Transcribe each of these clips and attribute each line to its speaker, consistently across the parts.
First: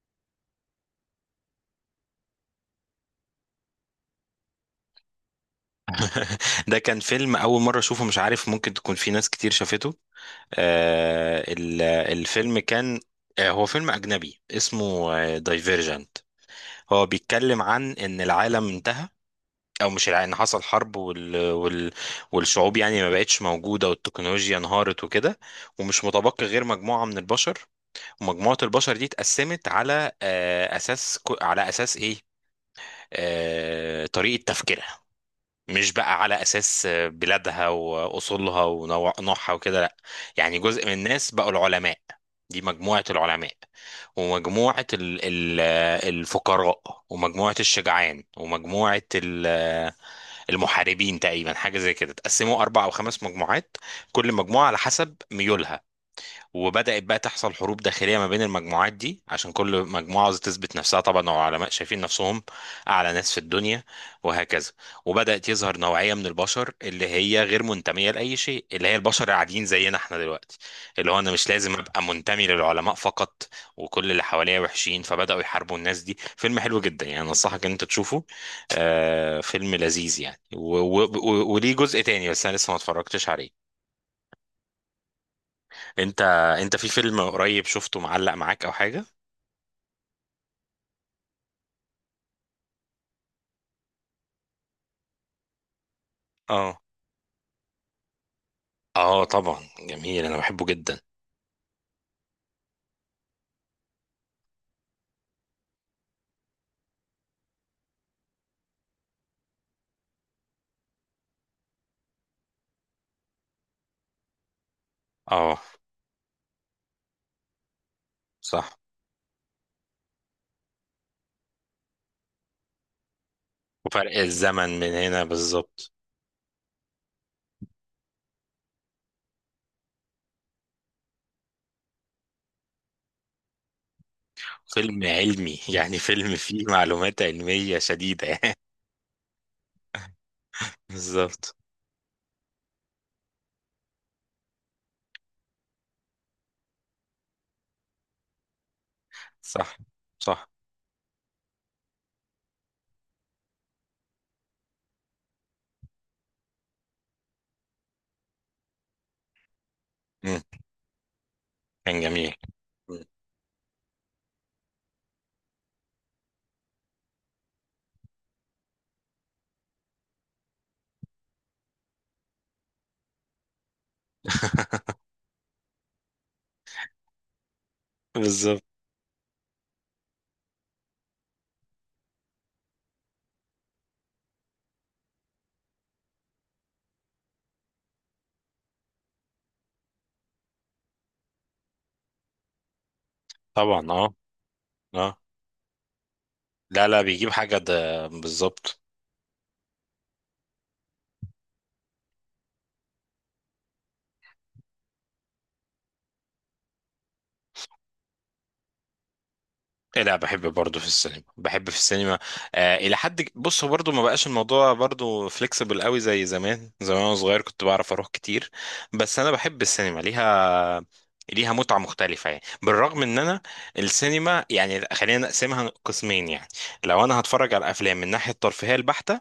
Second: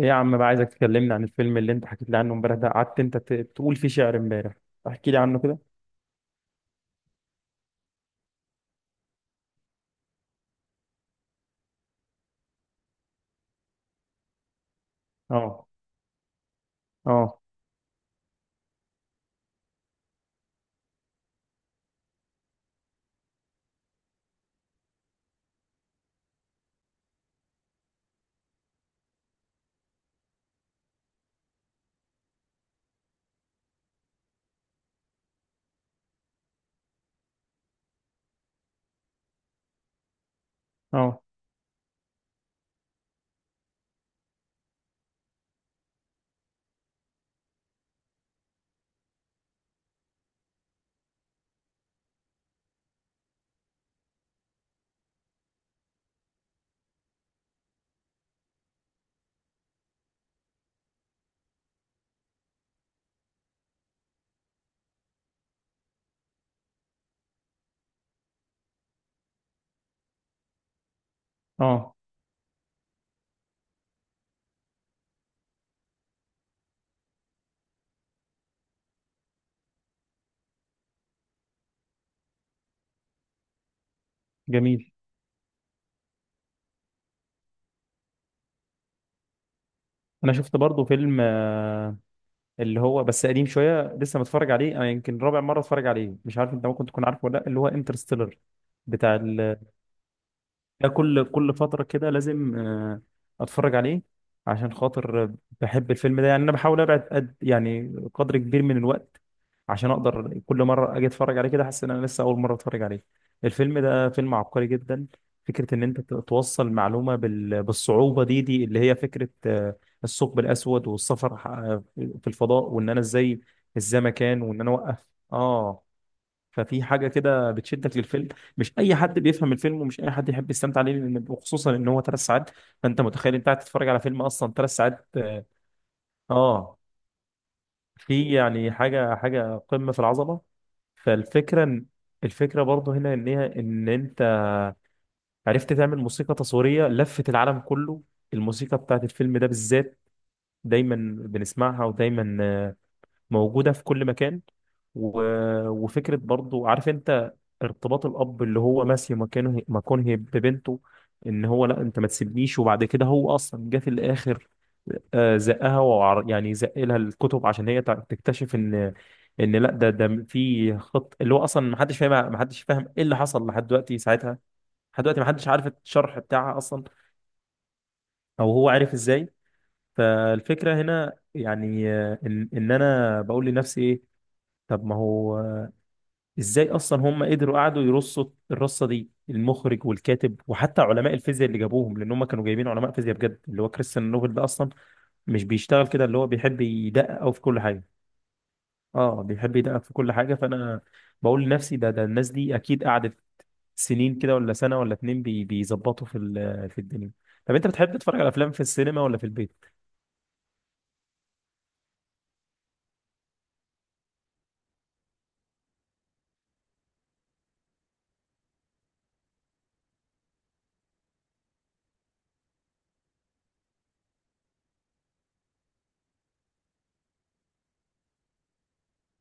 Speaker 1: ايه يا عم بقى، عايزك تكلمني عن الفيلم اللي انت حكيت لي عنه امبارح ده. قعدت انت تقول فيه شعر امبارح. احكي لي عنه كده.
Speaker 2: ده كان فيلم أول مرة أشوفه، مش عارف ممكن تكون في ناس كتير شافته. الفيلم كان، هو فيلم أجنبي اسمه
Speaker 1: اه،
Speaker 2: دايفيرجنت. هو
Speaker 1: اه،
Speaker 2: بيتكلم عن إن العالم انتهى، أو مش إن حصل حرب والشعوب يعني ما بقتش موجودة، والتكنولوجيا انهارت وكده. ومش متبقي غير مجموعة من البشر، ومجموعة البشر دي اتقسمت على أساس، على أساس إيه؟ طريقة تفكيرها، مش بقى على أساس بلادها وأصولها ونوعها وكده، لأ. يعني جزء من
Speaker 1: اه،
Speaker 2: الناس بقوا العلماء، دي مجموعة العلماء، ومجموعة ال ال الفقراء، ومجموعة الشجعان، ومجموعة المحاربين تقريبا، حاجة زي كده. تقسموا أربع أو خمس مجموعات، كل مجموعة على حسب ميولها. وبدأت بقى تحصل حروب داخلية ما بين المجموعات دي، عشان كل مجموعة عاوزة تثبت نفسها طبعا، وعلماء شايفين نفسهم أعلى ناس في الدنيا وهكذا. وبدأت يظهر نوعية من البشر اللي هي غير منتمية لأي شيء، اللي هي البشر العاديين زينا احنا دلوقتي، اللي هو أنا مش لازم
Speaker 1: اه.
Speaker 2: أبقى منتمي للعلماء فقط، وكل اللي حواليا وحشين، فبدأوا يحاربوا الناس دي. فيلم حلو جدا يعني، أنصحك إن أنت تشوفه. فيلم لذيذ يعني، وليه جزء تاني، بس أنا لسه ما اتفرجتش عليه.
Speaker 1: جميل.
Speaker 2: انت انت في فيلم قريب شفته معلق معاك او حاجه؟
Speaker 1: انا شفت برضو فيلم، اللي هو بس قديم شويه لسه متفرج عليه. انا يمكن رابع مره اتفرج عليه. مش عارف انت
Speaker 2: اه.
Speaker 1: ممكن تكون عارفه ولا لا، اللي هو انترستيلر. بتاع.
Speaker 2: اه طبعا، جميل، انا بحبه
Speaker 1: ده
Speaker 2: جدا.
Speaker 1: كل فترة كده لازم، اتفرج عليه عشان خاطر بحب الفيلم ده. يعني انا بحاول ابعد يعني قدر كبير من الوقت عشان اقدر كل مرة اجي اتفرج عليه كده احس ان انا لسه اول مرة اتفرج عليه. الفيلم ده فيلم عبقري جدا.
Speaker 2: اه
Speaker 1: فكرة ان انت توصل معلومة بالصعوبة دي
Speaker 2: صح،
Speaker 1: اللي هي فكرة، الثقب الاسود والسفر، في الفضاء، وان انا ازاي
Speaker 2: وفرق
Speaker 1: الزمكان، وان انا
Speaker 2: الزمن من
Speaker 1: اوقف.
Speaker 2: هنا
Speaker 1: اه.
Speaker 2: بالظبط.
Speaker 1: ففي حاجة كده بتشدك للفيلم. مش أي حد بيفهم الفيلم ومش أي حد يحب يستمتع عليه، لأن وخصوصا إن هو 3 ساعات. فأنت متخيل أنت قاعد تتفرج على فيلم أصلا ثلاث
Speaker 2: فيلم
Speaker 1: ساعات .
Speaker 2: علمي يعني، فيلم فيه
Speaker 1: آه،
Speaker 2: معلومات علميه
Speaker 1: في
Speaker 2: شديده
Speaker 1: يعني حاجة قمة في العظمة.
Speaker 2: بالظبط.
Speaker 1: فالفكرة إن- الفكرة برضه هنا إن هي، إن أنت عرفت تعمل موسيقى تصويرية لفت العالم كله. الموسيقى بتاعت الفيلم ده
Speaker 2: صح
Speaker 1: بالذات،
Speaker 2: صح.
Speaker 1: دايما بنسمعها ودايما موجودة في كل مكان. و... وفكرة برضو، عارف انت، ارتباط الأب اللي هو ماسي مكانه
Speaker 2: مم.
Speaker 1: ببنته. ان هو، لا انت
Speaker 2: كان
Speaker 1: ما
Speaker 2: جميل.
Speaker 1: تسيبنيش، وبعد
Speaker 2: مم.
Speaker 1: كده هو اصلا جه في الاخر. زقها يعني زق لها الكتب عشان هي تكتشف ان، ان لا، ده في خط اللي هو اصلا ما حدش فاهم ايه اللي حصل لحد دلوقتي ساعتها. لحد دلوقتي ما حدش عارف الشرح بتاعها اصلا، او
Speaker 2: بالظبط.
Speaker 1: هو عارف ازاي. فالفكرة هنا يعني، ان انا بقول لنفسي ايه. طب ما هو، ازاي اصلا هم قدروا قعدوا يرصوا الرصه دي، المخرج والكاتب وحتى علماء الفيزياء اللي جابوهم، لان هم كانوا جايبين علماء فيزياء بجد. اللي هو
Speaker 2: طبعا
Speaker 1: كريستيان
Speaker 2: اه.
Speaker 1: نوبل ده اصلا
Speaker 2: اه.
Speaker 1: مش بيشتغل كده، اللي هو بيحب
Speaker 2: لا لا،
Speaker 1: يدقق
Speaker 2: بيجيب
Speaker 1: قوي في
Speaker 2: حاجه
Speaker 1: كل حاجه.
Speaker 2: ده بالظبط.
Speaker 1: اه. بيحب يدقق في كل حاجه، فانا بقول لنفسي ده الناس دي اكيد قعدت سنين كده، ولا سنه ولا اتنين بيظبطوا في الدنيا. طب انت بتحب تتفرج على افلام في السينما ولا في البيت؟
Speaker 2: إيه، لا بحب برضه في السينما، بحب في السينما. الى حد بص، هو برضه ما بقاش الموضوع برضه فليكسبل قوي زي زمان. زمان وانا صغير كنت بعرف اروح كتير، بس انا بحب السينما، ليها متعة مختلفة، يعني بالرغم ان انا السينما يعني خلينا نقسمها قسمين يعني. لو انا هتفرج على افلام من ناحية الترفيهية البحتة،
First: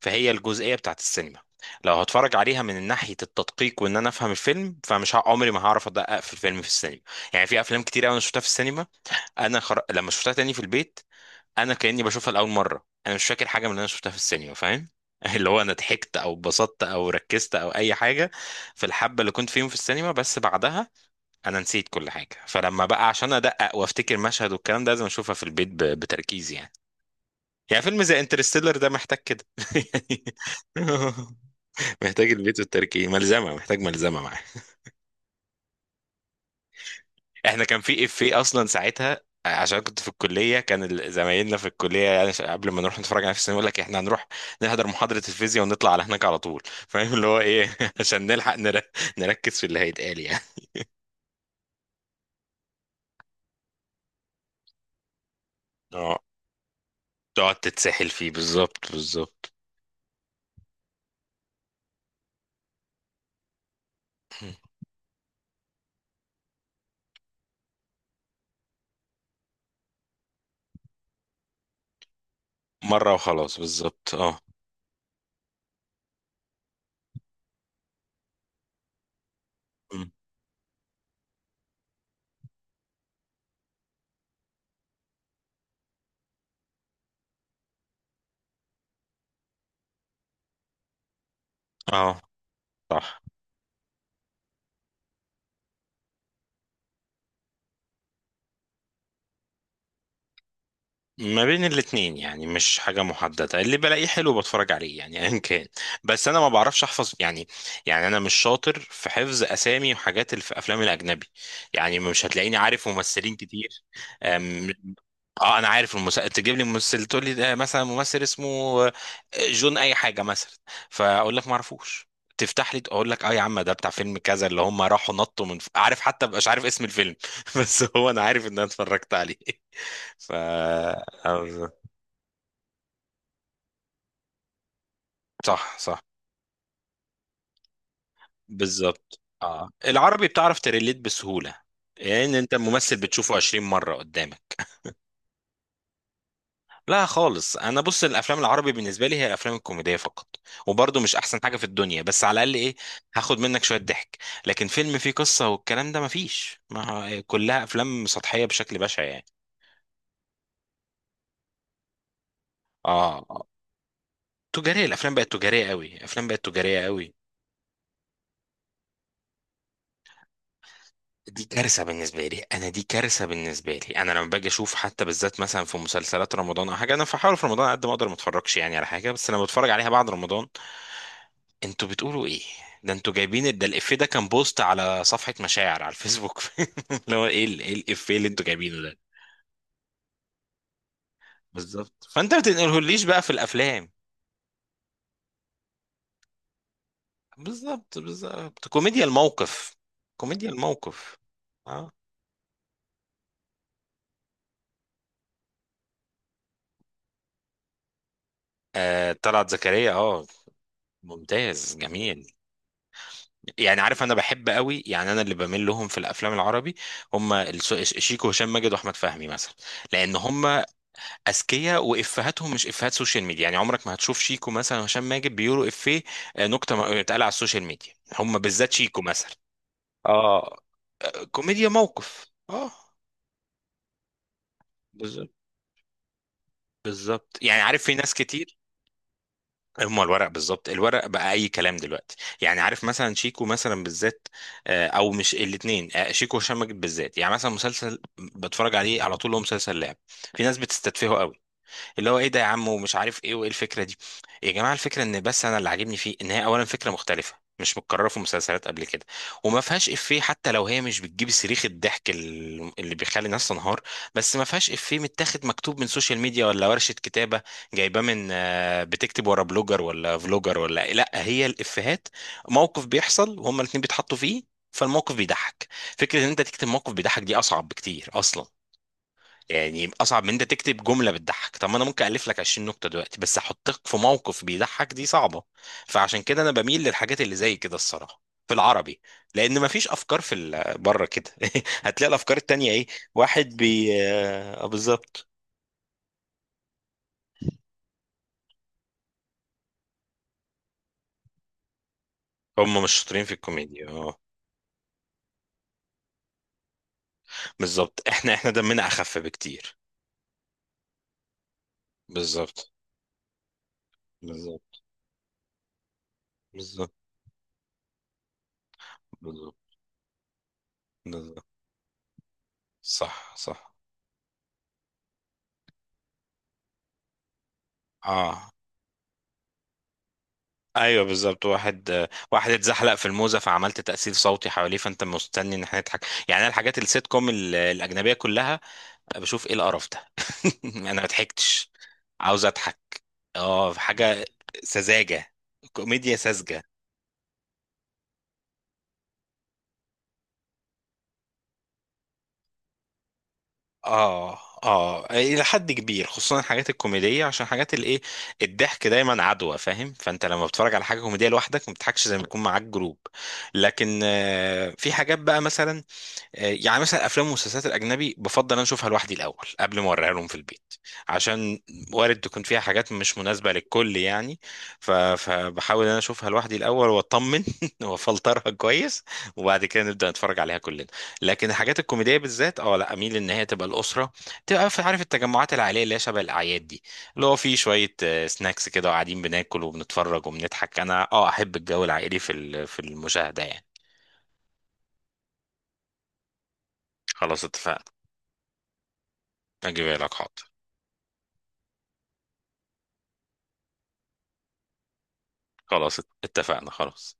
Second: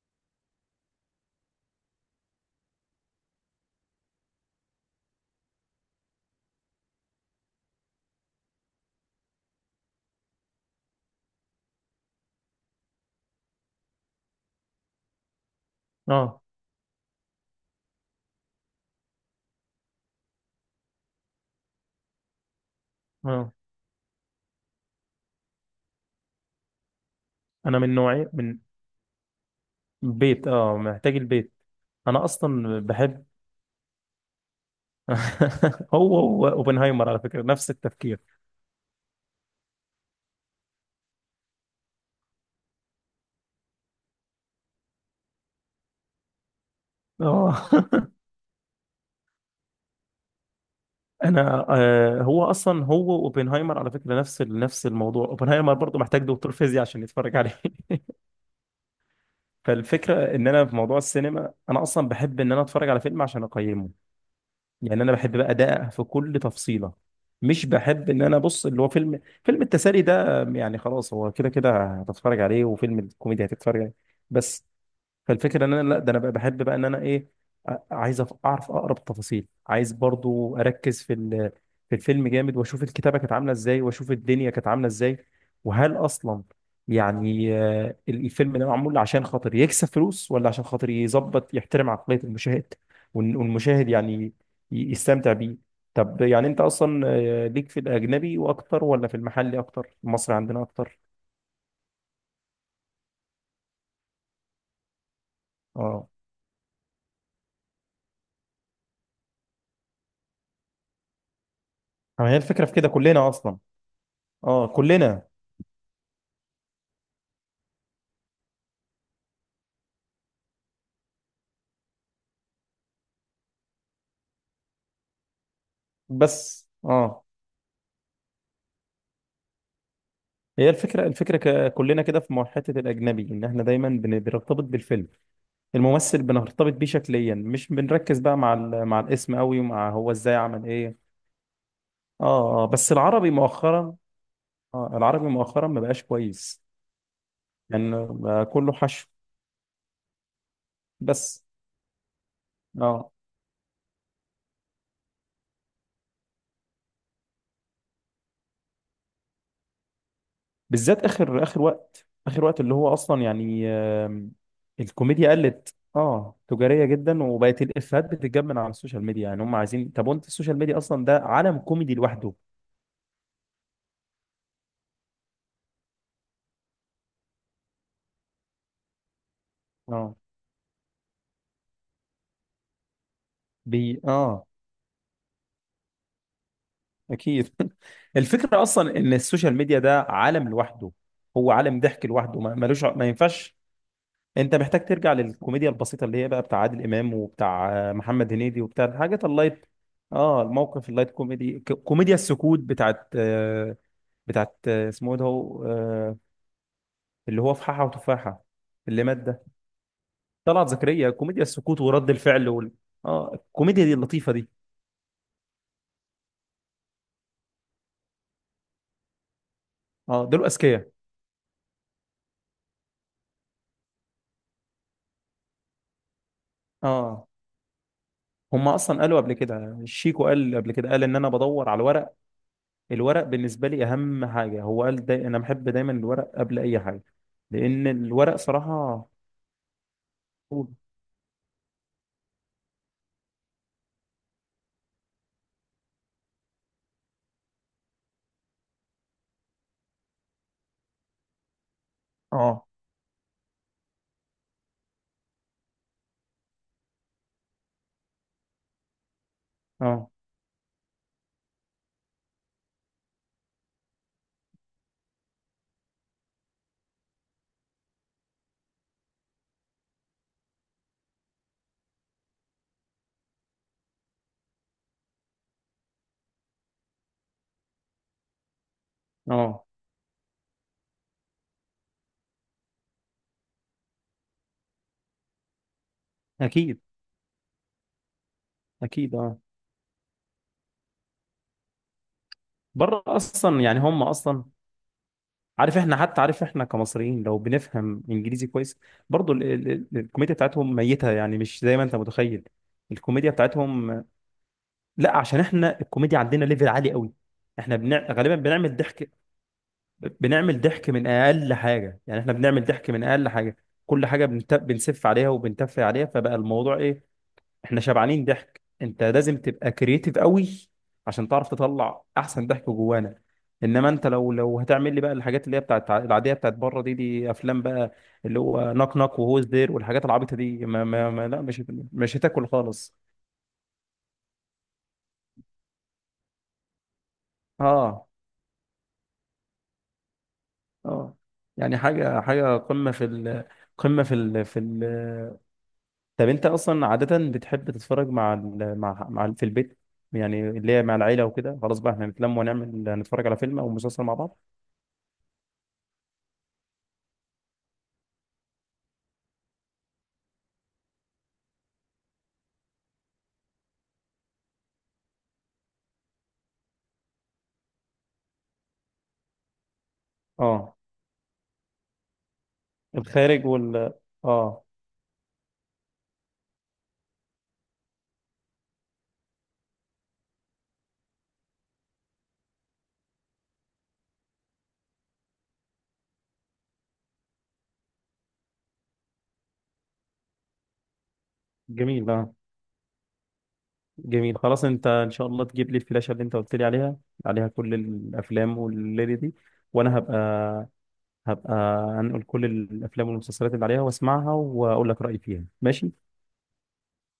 Speaker 2: فهي الجزئية بتاعت السينما. لو هتفرج عليها من ناحية التدقيق، وان انا افهم الفيلم، فمش عمري ما هعرف ادقق في الفيلم في السينما. يعني في افلام كتير قوي انا شفتها في السينما، انا لما شفتها تاني في البيت انا كاني بشوفها لاول مره، انا مش فاكر حاجه من اللي انا شفتها في السينما، فاهم؟ اللي هو انا ضحكت او
Speaker 1: اه.
Speaker 2: اتبسطت او ركزت او اي حاجه في الحبه اللي كنت فيهم في السينما، بس بعدها انا نسيت كل حاجه. فلما بقى عشان
Speaker 1: اه.
Speaker 2: ادقق وافتكر مشهد والكلام ده لازم اشوفها في البيت بتركيز يعني.
Speaker 1: انا
Speaker 2: يعني
Speaker 1: من
Speaker 2: فيلم زي
Speaker 1: نوعيه من
Speaker 2: انترستيلر ده محتاج كده يعني.
Speaker 1: بيت، محتاج البيت. انا
Speaker 2: محتاج البيت
Speaker 1: اصلا
Speaker 2: والتركيز،
Speaker 1: بحب.
Speaker 2: ملزمه، محتاج ملزمه معاه.
Speaker 1: هو اوبنهايمر على فكرة
Speaker 2: احنا
Speaker 1: نفس
Speaker 2: كان في
Speaker 1: التفكير.
Speaker 2: افيه اصلا ساعتها، عشان كنت في الكليه، كان زمايلنا في الكليه يعني قبل ما نروح نتفرج على في السينما يقول لك احنا هنروح نحضر محاضره الفيزياء ونطلع على هناك على طول، فاهم اللي هو
Speaker 1: اه.
Speaker 2: ايه عشان نلحق نركز في اللي هيتقال يعني.
Speaker 1: انا هو اوبنهايمر، على فكرة نفس نفس الموضوع. اوبنهايمر برضو
Speaker 2: اه،
Speaker 1: محتاج دكتور فيزياء عشان يتفرج
Speaker 2: تقعد
Speaker 1: عليه.
Speaker 2: تتسحل فيه، بالظبط بالظبط.
Speaker 1: فالفكرة ان انا في موضوع السينما، انا اصلا بحب ان انا اتفرج على فيلم عشان اقيمه. يعني انا بحب بقى ادقق في كل تفصيلة. مش بحب ان انا ابص اللي هو فيلم التسالي ده يعني خلاص، هو كده كده هتتفرج عليه، وفيلم
Speaker 2: مره
Speaker 1: الكوميديا
Speaker 2: وخلاص،
Speaker 1: هتتفرج عليه
Speaker 2: بالظبط اه.
Speaker 1: بس. فالفكره ان انا لا، ده انا بقى بحب بقى ان انا ايه، عايز اعرف اقرب التفاصيل. عايز
Speaker 2: م.
Speaker 1: برضو اركز في الفيلم جامد، واشوف الكتابه كانت عامله ازاي، واشوف الدنيا كانت عامله ازاي. وهل اصلا، يعني الفيلم ده معمول عشان خاطر يكسب فلوس، ولا عشان خاطر يظبط يحترم عقليه
Speaker 2: اه
Speaker 1: المشاهد
Speaker 2: صح.
Speaker 1: والمشاهد يعني يستمتع بيه. طب يعني انت اصلا، ليك في الاجنبي واكتر، ولا في المحلي اكتر المصري عندنا اكتر؟
Speaker 2: ما بين الاتنين، يعني مش حاجة محددة، اللي بلاقيه حلو بتفرج عليه يعني ايا كان.
Speaker 1: اه.
Speaker 2: بس انا ما بعرفش احفظ يعني، يعني انا مش شاطر في حفظ اسامي وحاجات اللي في افلام الاجنبي، يعني مش
Speaker 1: ما هي
Speaker 2: هتلاقيني
Speaker 1: الفكره في
Speaker 2: عارف
Speaker 1: كده كلنا
Speaker 2: ممثلين
Speaker 1: اصلا.
Speaker 2: كتير.
Speaker 1: اه،
Speaker 2: أم،
Speaker 1: كلنا.
Speaker 2: اه انا عارف المسلسل تجيب لي ممثل تقول لي ده مثلا ممثل اسمه آه، جون اي حاجة مثلا، فاقول لك ما اعرفوش، تفتح لي اقول لك اه يا عم، ده بتاع فيلم كذا اللي هم راحوا نطوا من عارف، حتى مبقاش عارف
Speaker 1: بس
Speaker 2: اسم الفيلم. بس هو انا عارف ان انا اتفرجت عليه. ف
Speaker 1: هي الفكرة كلنا كده في حتة الأجنبي، إن إحنا دايما بنرتبط بالفيلم.
Speaker 2: صح صح،
Speaker 1: الممثل بنرتبط بيه شكليا، مش بنركز بقى مع
Speaker 2: بالظبط
Speaker 1: الاسم قوي،
Speaker 2: اه.
Speaker 1: ومع هو
Speaker 2: العربي
Speaker 1: إزاي
Speaker 2: بتعرف
Speaker 1: عمل
Speaker 2: تريليت
Speaker 1: إيه.
Speaker 2: بسهولة، يعني انت
Speaker 1: آه، آه، بس
Speaker 2: الممثل
Speaker 1: العربي
Speaker 2: بتشوفه 20 مرة
Speaker 1: مؤخرا.
Speaker 2: قدامك.
Speaker 1: العربي مؤخرا ما بقاش كويس.
Speaker 2: لا خالص، انا بص
Speaker 1: يعني
Speaker 2: الافلام
Speaker 1: بقى
Speaker 2: العربي
Speaker 1: كله
Speaker 2: بالنسبة
Speaker 1: حشو
Speaker 2: لي هي الافلام الكوميدية فقط، وبرضه مش احسن
Speaker 1: بس.
Speaker 2: حاجة في الدنيا، بس على الاقل ايه،
Speaker 1: آه
Speaker 2: هاخد منك شوية ضحك. لكن فيلم فيه قصة والكلام ده مفيش، ما هو كلها افلام سطحية بشكل بشع يعني.
Speaker 1: بالذات اخر اخر وقت اللي
Speaker 2: اه
Speaker 1: هو اصلا
Speaker 2: آه.
Speaker 1: يعني،
Speaker 2: تجارية، الافلام بقت
Speaker 1: الكوميديا
Speaker 2: تجارية
Speaker 1: قلت،
Speaker 2: قوي، الافلام بقت تجارية
Speaker 1: تجاريه
Speaker 2: قوي.
Speaker 1: جدا، وبقت الافيهات بتتجاب من على السوشيال ميديا. يعني هم عايزين، طب وانت السوشيال ميديا اصلا ده
Speaker 2: دي
Speaker 1: عالم
Speaker 2: كارثة
Speaker 1: كوميدي
Speaker 2: بالنسبة
Speaker 1: لوحده.
Speaker 2: لي أنا، دي كارثة بالنسبة لي أنا، لما باجي أشوف حتى بالذات مثلا في مسلسلات رمضان أو حاجة، أنا بحاول في رمضان على قد ما أقدر ما أتفرجش يعني على حاجة، بس لما بتفرج عليها بعد
Speaker 1: اه.
Speaker 2: رمضان أنتوا بتقولوا إيه؟ ده أنتوا جايبين، ده الإفيه ده كان
Speaker 1: اه،
Speaker 2: بوست على صفحة مشاعر على الفيسبوك. اللي هو إيه
Speaker 1: اكيد.
Speaker 2: إيه الإفيه اللي أنتوا
Speaker 1: الفكره
Speaker 2: جايبينه ده؟
Speaker 1: اصلا ان السوشيال ميديا ده عالم لوحده. هو عالم ضحك
Speaker 2: بالظبط، فأنت
Speaker 1: لوحده
Speaker 2: ما
Speaker 1: ما ملوش،
Speaker 2: تنقلهوليش
Speaker 1: ما
Speaker 2: بقى في
Speaker 1: ينفعش.
Speaker 2: الأفلام.
Speaker 1: انت محتاج ترجع للكوميديا البسيطه اللي هي بقى بتاع عادل امام، وبتاع،
Speaker 2: بالظبط
Speaker 1: محمد هنيدي،
Speaker 2: بالظبط،
Speaker 1: وبتاع
Speaker 2: كوميديا
Speaker 1: الحاجات اللايت.
Speaker 2: الموقف.
Speaker 1: اه،
Speaker 2: كوميديا
Speaker 1: الموقف اللايت
Speaker 2: الموقف،
Speaker 1: كوميدي،
Speaker 2: أه.
Speaker 1: كوميديا السكوت بتاعت اسمه ايه ده، هو، اللي هو فححة وتفاحة، اللي مات ده
Speaker 2: طلعت زكريا، أه.
Speaker 1: طلعت زكريا. كوميديا
Speaker 2: ممتاز،
Speaker 1: السكوت ورد
Speaker 2: جميل.
Speaker 1: الفعل اه،
Speaker 2: يعني
Speaker 1: الكوميديا دي
Speaker 2: عارف انا
Speaker 1: اللطيفة
Speaker 2: بحب
Speaker 1: دي.
Speaker 2: قوي، يعني انا اللي بميل لهم في الافلام العربي هم شيكو، هشام ماجد واحمد فهمي مثلا، لان
Speaker 1: اه، دول
Speaker 2: هم
Speaker 1: اذكياء.
Speaker 2: اذكياء، وافهاتهم مش افهات سوشيال ميديا، يعني عمرك ما هتشوف شيكو مثلا وهشام ماجد بيقولوا افيه نكته اتقال
Speaker 1: اه،
Speaker 2: على السوشيال ميديا. هم
Speaker 1: هم
Speaker 2: بالذات شيكو
Speaker 1: اصلا قالوا
Speaker 2: مثلا.
Speaker 1: قبل كده، شيكو
Speaker 2: اه،
Speaker 1: قال قبل كده، قال ان انا
Speaker 2: كوميديا
Speaker 1: بدور على الورق.
Speaker 2: موقف اه.
Speaker 1: الورق بالنسبة لي اهم حاجة. هو قال،
Speaker 2: بالظبط
Speaker 1: انا بحب دايما الورق قبل اي حاجة.
Speaker 2: بالظبط، يعني عارف
Speaker 1: لان
Speaker 2: في ناس
Speaker 1: الورق
Speaker 2: كتير،
Speaker 1: صراحة.
Speaker 2: هما الورق بالظبط، الورق بقى اي كلام دلوقتي. يعني عارف مثلا شيكو مثلا بالذات، او مش الاثنين، شيكو وهشام ماجد بالذات، يعني مثلا مسلسل بتفرج عليه على طول هو مسلسل لعب، في ناس بتستتفهه قوي، اللي هو ايه ده يا عم
Speaker 1: اه،
Speaker 2: ومش عارف ايه وايه الفكره دي. يا جماعه الفكره ان بس انا اللي عاجبني فيه ان هي اولا فكره مختلفه مش متكرره في مسلسلات قبل كده، وما فيهاش
Speaker 1: اه،
Speaker 2: افيه، حتى لو هي مش بتجيب صريخ الضحك اللي بيخلي الناس تنهار، بس ما فيهاش افيه متاخد مكتوب من سوشيال ميديا، ولا ورشه كتابه جايباه من بتكتب ورا بلوجر ولا فلوجر ولا إيه. لا، هي الافيهات موقف بيحصل وهما الاتنين بيتحطوا فيه، فالموقف بيضحك. فكره ان انت تكتب موقف بيضحك دي اصعب بكتير اصلا،
Speaker 1: اه،
Speaker 2: يعني اصعب من انت تكتب جمله بتضحك. طب ما انا ممكن الف لك 20 نكته دلوقتي، بس احطك في موقف بيضحك دي صعبه. فعشان كده انا
Speaker 1: اكيد،
Speaker 2: بميل للحاجات اللي زي كده، الصراحه في العربي،
Speaker 1: اكيد، اه.
Speaker 2: لان مفيش افكار في بره كده. هتلاقي الافكار التانية ايه؟
Speaker 1: بره
Speaker 2: واحد
Speaker 1: اصلا، يعني
Speaker 2: بي
Speaker 1: هم اصلا،
Speaker 2: بالظبط.
Speaker 1: عارف احنا كمصريين لو بنفهم انجليزي كويس، برضو الكوميديا بتاعتهم ميتة، يعني مش زي ما انت متخيل.
Speaker 2: هم مش شاطرين
Speaker 1: الكوميديا
Speaker 2: في الكوميديا
Speaker 1: بتاعتهم
Speaker 2: اه.
Speaker 1: لا، عشان احنا الكوميديا عندنا ليفل عالي قوي. احنا
Speaker 2: بالظبط، احنا
Speaker 1: غالبا
Speaker 2: احنا
Speaker 1: بنعمل
Speaker 2: دمنا
Speaker 1: ضحك.
Speaker 2: اخف بكتير.
Speaker 1: بنعمل ضحك من اقل حاجة، يعني احنا بنعمل
Speaker 2: بالظبط
Speaker 1: ضحك من اقل حاجة. كل حاجة
Speaker 2: بالظبط
Speaker 1: بنسف عليها وبنتف عليها، فبقى الموضوع
Speaker 2: بالظبط
Speaker 1: ايه؟ احنا شبعانين ضحك، انت لازم تبقى
Speaker 2: بالظبط
Speaker 1: كرييتيف قوي عشان
Speaker 2: بالظبط.
Speaker 1: تعرف تطلع احسن ضحك جوانا.
Speaker 2: صح صح
Speaker 1: انما انت لو هتعمل لي بقى الحاجات اللي هي بتاعت العاديه بتاعت بره دي افلام بقى اللي
Speaker 2: اه.
Speaker 1: هو نوك نوك وهوز دير والحاجات العبيطه دي، ما
Speaker 2: ايوه
Speaker 1: ما, ما لا،
Speaker 2: بالظبط،
Speaker 1: مش
Speaker 2: واحد
Speaker 1: مش هتاكل
Speaker 2: واحد اتزحلق
Speaker 1: خالص.
Speaker 2: في الموزه فعملت تاثير صوتي حواليه، فانت مستني ان احنا نضحك. يعني انا الحاجات السيت كوم
Speaker 1: اه.
Speaker 2: الاجنبيه كلها بشوف ايه القرف ده. انا ما
Speaker 1: اه.
Speaker 2: ضحكتش،
Speaker 1: يعني حاجه
Speaker 2: عاوز
Speaker 1: حاجه
Speaker 2: اضحك.
Speaker 1: قمه في ال
Speaker 2: اه
Speaker 1: قمه في
Speaker 2: حاجه،
Speaker 1: ال في
Speaker 2: سذاجه،
Speaker 1: ال
Speaker 2: كوميديا
Speaker 1: طب انت
Speaker 2: ساذجه.
Speaker 1: اصلا عاده بتحب تتفرج مع ال مع مع في البيت، يعني اللي هي مع العيله وكده، خلاص بقى احنا نتلم نتفرج على فيلم او مسلسل مع بعض.
Speaker 2: اه. اه الى حد كبير، خصوصا الحاجات الكوميديه، عشان حاجات الايه الضحك دايما عدوى فاهم. فانت لما بتتفرج على حاجه كوميديه لوحدك ما بتضحكش زي ما يكون معاك جروب. لكن في حاجات بقى مثلا، يعني مثلا افلام ومسلسلات الاجنبي بفضل انا اشوفها لوحدي الاول قبل ما اوريها لهم في البيت،
Speaker 1: اه.
Speaker 2: عشان وارد تكون فيها حاجات مش
Speaker 1: الخارج
Speaker 2: مناسبه
Speaker 1: وال
Speaker 2: للكل يعني.
Speaker 1: اه،
Speaker 2: فبحاول انا اشوفها لوحدي الاول واطمن، وافلترها كويس، وبعد كده نبدا نتفرج عليها كلنا. لكن الحاجات الكوميديه بالذات، اه لا، اميل ان هي تبقى الاسره، تبقى في عارف التجمعات العائليه اللي هي شبه الاعياد دي، اللي هو في شويه سناكس كده، وقاعدين بناكل وبنتفرج وبنضحك، انا اه احب الجو
Speaker 1: جميل.
Speaker 2: العائلي في
Speaker 1: اه،
Speaker 2: في المشاهده يعني.
Speaker 1: جميل، خلاص. انت ان شاء الله تجيب لي الفلاشة اللي انت قلت لي عليها،
Speaker 2: خلاص
Speaker 1: عليها كل
Speaker 2: اتفقنا،
Speaker 1: الافلام والليلة دي.
Speaker 2: اجيبها
Speaker 1: وانا
Speaker 2: لك
Speaker 1: هبقى
Speaker 2: حاضر.
Speaker 1: هبقى هنقول كل الافلام والمسلسلات اللي عليها، واسمعها واقول لك رأيي فيها،
Speaker 2: خلاص
Speaker 1: ماشي.
Speaker 2: اتفقنا خلاص.